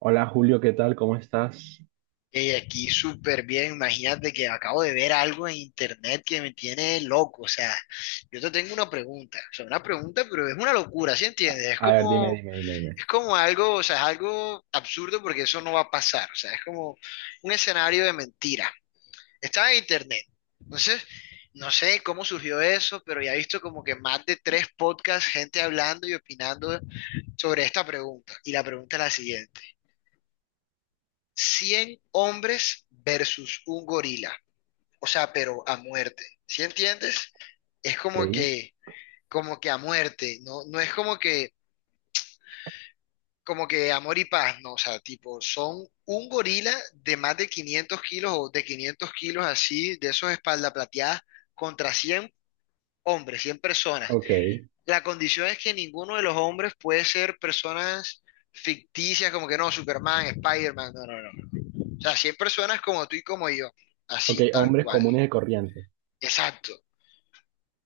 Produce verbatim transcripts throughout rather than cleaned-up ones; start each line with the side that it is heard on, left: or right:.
right: Hola, Julio, ¿qué tal? ¿Cómo estás?
left: Eh, aquí súper bien, imagínate que acabo de ver algo en internet que me tiene loco, o sea, yo te tengo una pregunta, o sea, una pregunta, pero es una locura, ¿sí
right: A,
left: entiendes? Es
right: a ver, dime,
left: como,
right: dime, dime, dime.
left: es como algo, o sea, es algo absurdo porque eso no va a pasar, o sea, es como un escenario de mentira. Estaba en internet, entonces, no sé cómo surgió eso, pero ya he visto como que más de tres podcasts, gente hablando y opinando sobre esta pregunta, y la pregunta es la siguiente. Cien hombres versus un gorila, o sea, pero a muerte. ¿Sí entiendes? Es como
right: Ok,
left: que, como que a muerte, no, no es como que, como que amor y paz, no, o sea, tipo, son un gorila de más de quinientos kilos o de quinientos kilos así, de esos espalda plateadas, contra cien hombres, cien personas.
right: ok,
left: La condición es que ninguno de los hombres puede ser personas ficticias, como que no, Superman, Spider-Man, no, no, no. O sea, cien personas como tú y como yo,
right: ok,
left: así, tal
right: hombres
left: cual.
right: comunes y corrientes.
left: Exacto.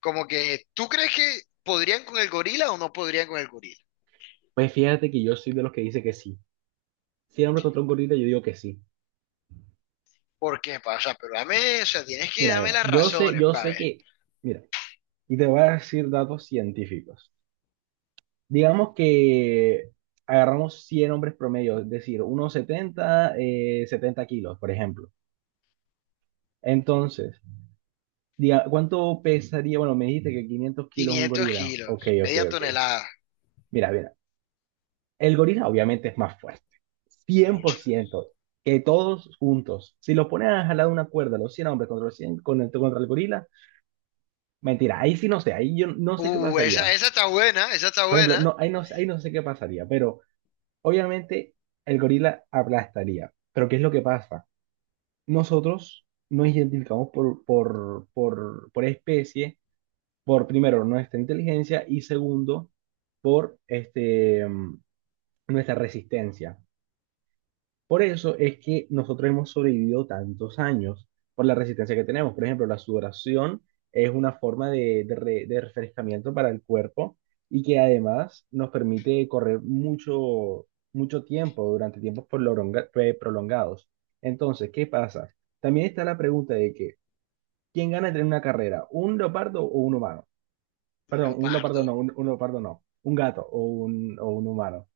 left: Como que, ¿tú crees que podrían con el gorila o no podrían con el gorila?
right: Pues fíjate que yo soy de los que dice que sí. Si el hombre encontró un gordito, yo digo que sí.
left: ¿Por qué, pa? O sea, pero dame, o sea, tienes que
right: Mira,
left: darme
right: mira,
left: las
right: yo sé,
left: razones,
right: yo
left: pa,
right: sé
left: ver.
right: que, mira, y te voy a decir datos científicos. Digamos que agarramos cien hombres promedio, es decir, unos setenta, eh, setenta kilos, por ejemplo. Entonces, diga, ¿cuánto pesaría? Bueno, me dijiste que quinientos kilos un
left: quinientos
right: gorila. Ok,
left: kilos,
right: ok,
left: media
right: ok.
left: tonelada,
right: Mira, mira. El gorila obviamente es más fuerte, cien por
left: mucho.
right: ciento que todos juntos. Si los ponen a jalar una cuerda, los cien hombres contra, los cien, con el, contra el gorila, mentira, ahí sí no sé, ahí yo no sé qué
left: Uh, esa,
right: pasaría.
left: esa está buena, esa está
right: Por ejemplo,
left: buena.
right: no, ahí, no, ahí no sé qué pasaría, pero obviamente el gorila aplastaría. Pero ¿qué es lo que pasa? Nosotros nos identificamos por, por, por, por especie, por primero nuestra inteligencia y segundo por este, mm, nuestra resistencia. Por eso es que nosotros hemos sobrevivido tantos años por la resistencia que tenemos. Por ejemplo, la sudoración es una forma de, de re- de refrescamiento para el cuerpo y que además nos permite correr mucho, mucho tiempo durante tiempos prolonga- eh, prolongados. Entonces, ¿qué pasa? También está la pregunta de que ¿quién gana en una carrera? ¿Un leopardo o un humano?
left: Un
right: Perdón, un leopardo no,
left: leopardo.
right: un, un leopardo no, un gato o un, o un humano.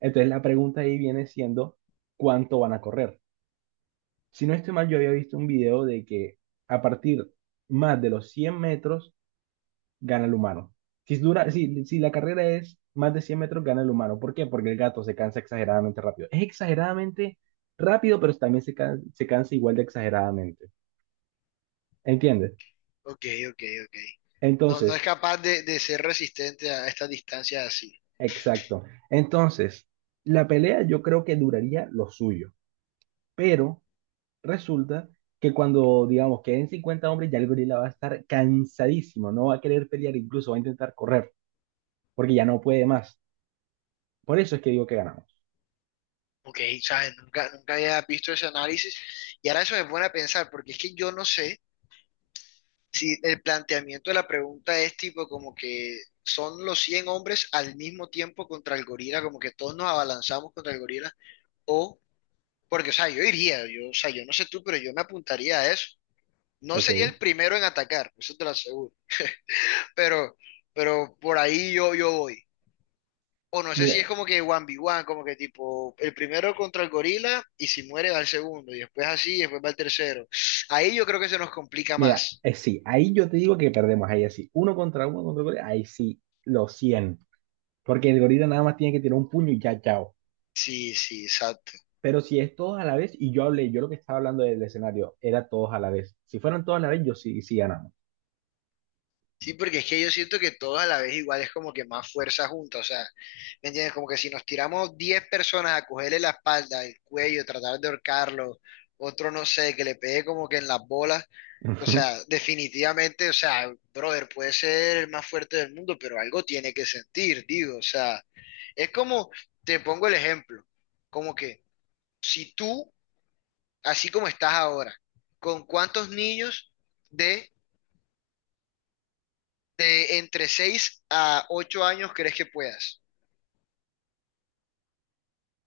right: Entonces la pregunta ahí viene siendo ¿cuánto van a correr? Si no estoy mal, yo había visto un video de que a partir más de los cien metros gana el humano. Si dura, si, si la carrera es más de cien metros, gana el humano. ¿Por qué? Porque el gato se cansa exageradamente rápido. Es exageradamente rápido, pero también se, can- se cansa igual de exageradamente. ¿Entiendes?
left: Ok, ok, ok. No, no es
right: Entonces,
left: capaz de, de ser resistente a estas distancias así.
right: exacto. Entonces, la pelea yo creo que duraría lo suyo, pero resulta que cuando, digamos, queden cincuenta hombres, ya el gorila va a estar cansadísimo, no va a querer pelear, incluso va a intentar correr, porque ya no puede más. Por eso es que digo que ganamos.
left: Ok, ¿sabes? Nunca, nunca había visto ese análisis. Y ahora eso me pone a pensar, porque es que yo no sé. Sí, el planteamiento de la pregunta es tipo como que son los cien hombres al mismo tiempo contra el gorila, como que todos nos abalanzamos contra el gorila, o, porque, o sea, yo iría, yo, o sea, yo no sé tú, pero yo me apuntaría a eso. No
right: Ok.
left: sería el primero en atacar, eso te lo aseguro, pero, pero por ahí yo, yo voy. O no sé si es
right: Mira,
left: como que uno contra uno, como que tipo, el primero contra el gorila y si muere va el segundo, y después así, y después va el tercero. Ahí yo creo que se nos complica
right: mira,
left: más.
right: eh, sí, ahí yo te digo que perdemos, ahí así, uno contra uno contra el gorila, ahí sí, los cien, porque el gorila nada más tiene que tirar un puño y ya, chao.
left: Sí, sí, exacto.
right: Pero si es todos a la vez, y yo hablé, yo lo que estaba hablando del escenario, era todos a la vez. Si fueran todos a la vez, yo sí, sí ganamos.
left: Sí, porque es que yo siento que todos a la vez igual es como que más fuerza junta, o sea, ¿me entiendes? Como que si nos tiramos diez personas a cogerle la espalda, el cuello, tratar de ahorcarlo, otro no sé, que le pegue como que en las bolas, o sea, definitivamente, o sea, brother, puede ser el más fuerte del mundo, pero algo tiene que sentir, digo, o sea, es como, te pongo el ejemplo, como que si tú, así como estás ahora, ¿con cuántos niños de de entre seis a ocho años crees que puedas?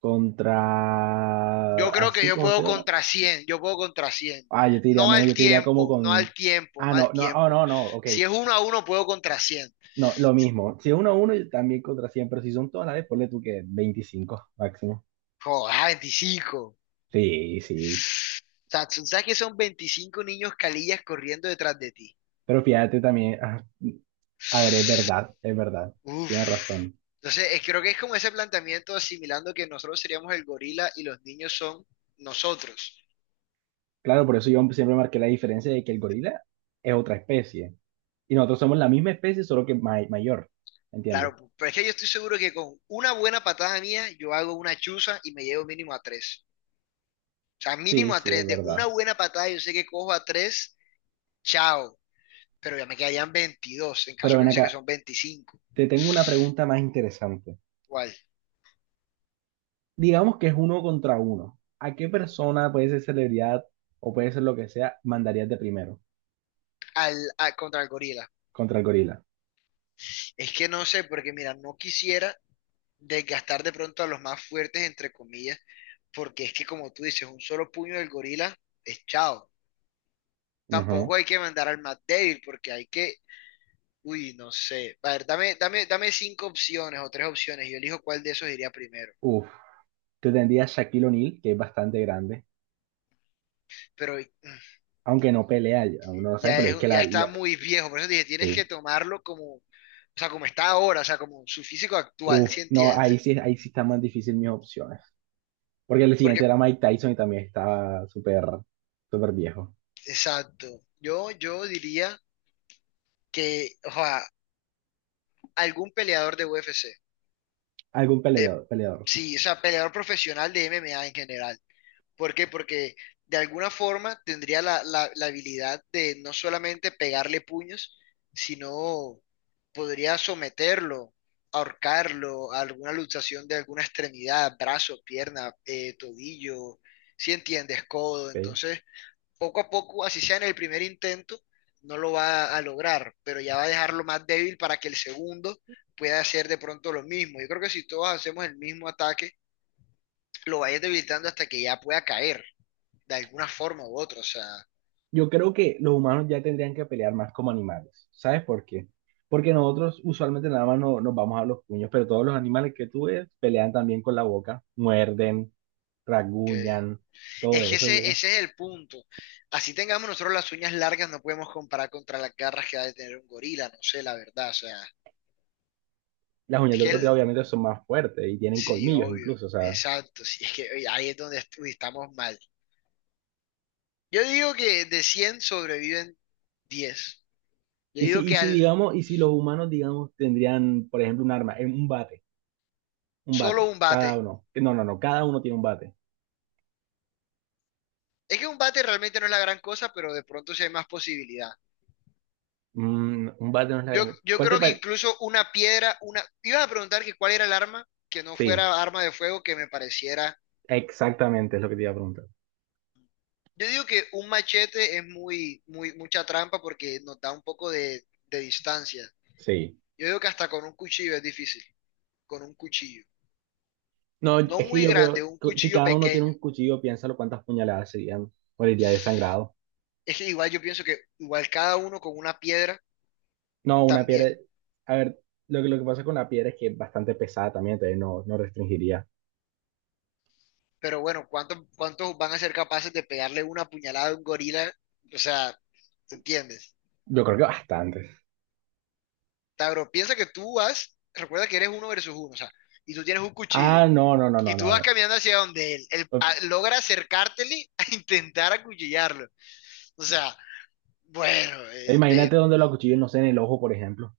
right: Contra,
left: Yo creo que
right: así
left: yo
right: como
left: puedo
right: estoy ahora.
left: contra cien, yo puedo contra cien.
right: Ah, yo te diría
left: No
right: menos,
left: al
right: yo te diría como
left: tiempo, no al
right: con...
left: tiempo,
right: Ah,
left: no al
right: no, no, oh,
left: tiempo.
right: no, no, ok.
left: Si es uno a uno, puedo contra cien.
right: No, lo mismo. Si es uno a uno, yo también contra cien, pero si son todas las de, ponle tú que veinticinco máximo.
left: Joder, veinticinco. O
right: Sí, sí.
left: sea, tú sabes que son veinticinco niños calillas corriendo detrás de ti.
right: Pero fíjate también, ah, a ver, es verdad, es verdad. Tienes
left: Uf.
right: razón.
left: Entonces, eh, creo que es como ese planteamiento asimilando que nosotros seríamos el gorila y los niños son nosotros.
right: Claro, por eso yo siempre marqué la diferencia de que el gorila es otra especie. Y nosotros somos la misma especie, solo que may- mayor. ¿Entiendes?
left: Claro, pero es que yo estoy seguro que con una buena patada mía, yo hago una chuza y me llevo mínimo a tres. O sea,
right: Sí,
left: mínimo a
right: sí, es
left: tres. De una
right: verdad.
left: buena patada, yo sé que cojo a tres, chao. Pero ya me quedarían veintidós en caso
right: Pero
left: que
right: ven
left: dice que
right: acá,
left: son veinticinco.
right: te tengo una pregunta más interesante.
left: ¿Cuál?
right: Digamos que es uno contra uno. ¿A qué persona, puede ser celebridad o puede ser lo que sea, mandarías de primero
left: Al, a- contra el gorila.
right: contra el gorila?
left: Es que no sé, porque mira, no quisiera desgastar de pronto a los más fuertes, entre comillas, porque es que como tú dices, un solo puño del gorila es chao.
right: Ajá.
left: Tampoco hay que mandar al más débil, porque hay que... Uy, no sé. A ver, dame, dame, dame cinco opciones o tres opciones y yo elijo cuál de esos iría primero.
right: Uf, tú tendrías Shaquille O'Neal, que es bastante grande,
left: Pero
right: aunque no pelea, ya uno no sabe,
left: ya
right: pero es
left: es,
right: que
left: ya
right: la,
left: está
right: la-
left: muy viejo, por eso dije, tienes que
right: sí.
left: tomarlo como, o sea, como está ahora, o sea, como su físico actual,
right: Uf,
left: ¿sí
right: no,
left: entiendes?
right: ahí sí, ahí sí están más difíciles mis opciones. Porque el
left: Porque,
right: siguiente era Mike Tyson y también está súper, súper viejo.
left: exacto. Yo, yo diría que, o sea, algún peleador de U F C,
right: Algún
left: de,
right: peleador, peleador.
left: sí, o sea, peleador profesional de M M A en general. ¿Por qué? Porque de alguna forma tendría la, la- la habilidad de no solamente pegarle puños, sino podría someterlo, ahorcarlo a alguna luxación de alguna extremidad, brazo, pierna, eh, tobillo, si entiendes, codo.
right: Ok.
left: Entonces, poco a poco, así sea en el primer intento, no lo va a lograr, pero ya va a dejarlo más débil para que el segundo pueda hacer de pronto lo mismo. Yo creo que si todos hacemos el mismo ataque, lo vayas debilitando hasta que ya pueda caer de alguna forma u otra, o sea,
right: Yo creo que los humanos ya tendrían que pelear más como animales. ¿Sabes por qué? Porque nosotros usualmente nada más no, nos vamos a los puños, pero todos los animales que tú ves pelean también con la boca, muerden,
left: que
right: rasguñan, todo
left: es que
right: eso.
left: ese,
right: Yo.
left: ese es el punto. Así tengamos nosotros las uñas largas, no podemos comparar contra las garras que ha de tener un gorila, no sé, la verdad, o sea,
right: Las uñas
left: es
right: del
left: que el,
right: cocodrilo obviamente son más fuertes y tienen
left: sí,
right: colmillos
left: obvio,
right: incluso, o sea,
left: exacto, sí, es que oye, ahí es donde est- uy, estamos mal. Yo digo que de cien sobreviven diez. Yo
right: y
left: digo
right: si, y
left: que
right: si
left: al
right: digamos, y si los humanos, digamos, tendrían, por ejemplo, un arma, eh, un bate, un
left: solo
right: bate,
left: un
right: cada
left: bate,
right: uno, eh, no, no, no, cada uno tiene un bate.
left: es que un bate realmente no es la gran cosa, pero de pronto sí hay más posibilidad.
right: Mm, un bate no es la
left: Yo,
right: gran,
left: yo
right: ¿cuál te
left: creo que
right: parece?
left: incluso una piedra, una... Ibas a preguntar que cuál era el arma que no
right: Sí,
left: fuera arma de fuego que me pareciera...
right: exactamente es lo que te iba a preguntar,
left: Yo digo que un machete es muy, muy, mucha trampa porque nos da un poco de, de distancia.
right: sí,
left: Yo digo que hasta con un cuchillo es difícil, con un cuchillo.
right: no, es
left: No
right: que
left: muy
right: yo
left: grande,
right: creo,
left: un
right: cu- si
left: cuchillo
right: cada uno tiene un
left: pequeño.
right: cuchillo, piénsalo cuántas puñaladas serían, moriría desangrado,
left: Es que igual yo pienso que igual cada uno con una piedra
right: no, una piedra,
left: también.
right: a ver, lo que, lo que pasa con la piedra es que es bastante pesada también, entonces no, no restringiría,
left: Pero bueno, ¿cuántos, ¿cuántos van a ser capaces de pegarle una puñalada a un gorila? O sea, ¿te entiendes?
right: yo creo que bastante.
left: Tabro, piensa que tú vas, recuerda que eres uno versus uno, o sea, y tú tienes un cuchillo,
right: Ah, no, no, no,
left: y
right: no,
left: tú vas
right: no.
left: caminando hacia donde él, él a- logra acercártele a intentar acuchillarlo. O sea, bueno,
right: Eh,
left: eh, eh,
right: imagínate donde lo acuchillan, no sé, en el ojo, por ejemplo.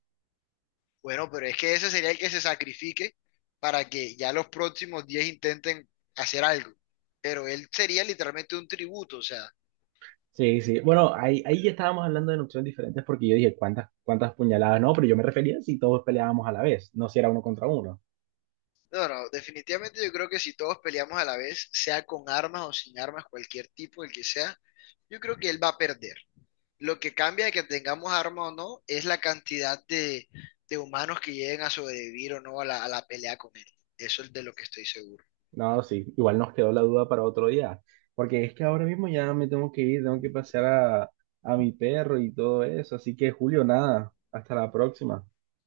left: bueno, pero es que ese sería el que se sacrifique para que ya los próximos diez intenten hacer algo. Pero él sería literalmente un tributo, o sea,
right: Sí, sí. Bueno, ahí, ahí ya estábamos hablando de opciones diferentes porque yo dije ¿cuántas, cuántas puñaladas? No, pero yo me refería a si todos peleábamos a la vez, no si era uno contra uno.
left: no, no, definitivamente yo creo que si todos peleamos a la vez, sea con armas o sin armas, cualquier tipo, el que sea, yo creo que él va a perder. Lo que cambia de que tengamos armas o no es la cantidad de, de humanos que lleguen a sobrevivir o no a la, a la pelea con él. Eso es de lo que estoy seguro.
right: No, sí. Igual nos quedó la duda para otro día. Porque es que ahora mismo ya me tengo que ir, tengo que pasear a, a mi perro y todo eso. Así que, Julio, nada. Hasta la próxima.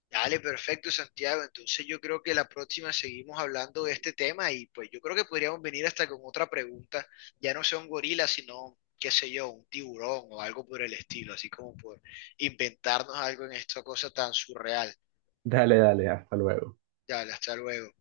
left: Dale, perfecto, Santiago. Entonces yo creo que la próxima seguimos hablando de este tema y pues yo creo que podríamos venir hasta con otra pregunta. Ya no sea un gorila, sino, qué sé yo, un tiburón o algo por el estilo, así como por inventarnos algo en esta cosa tan surreal.
right: Dale, dale, hasta luego.
left: Dale, hasta luego.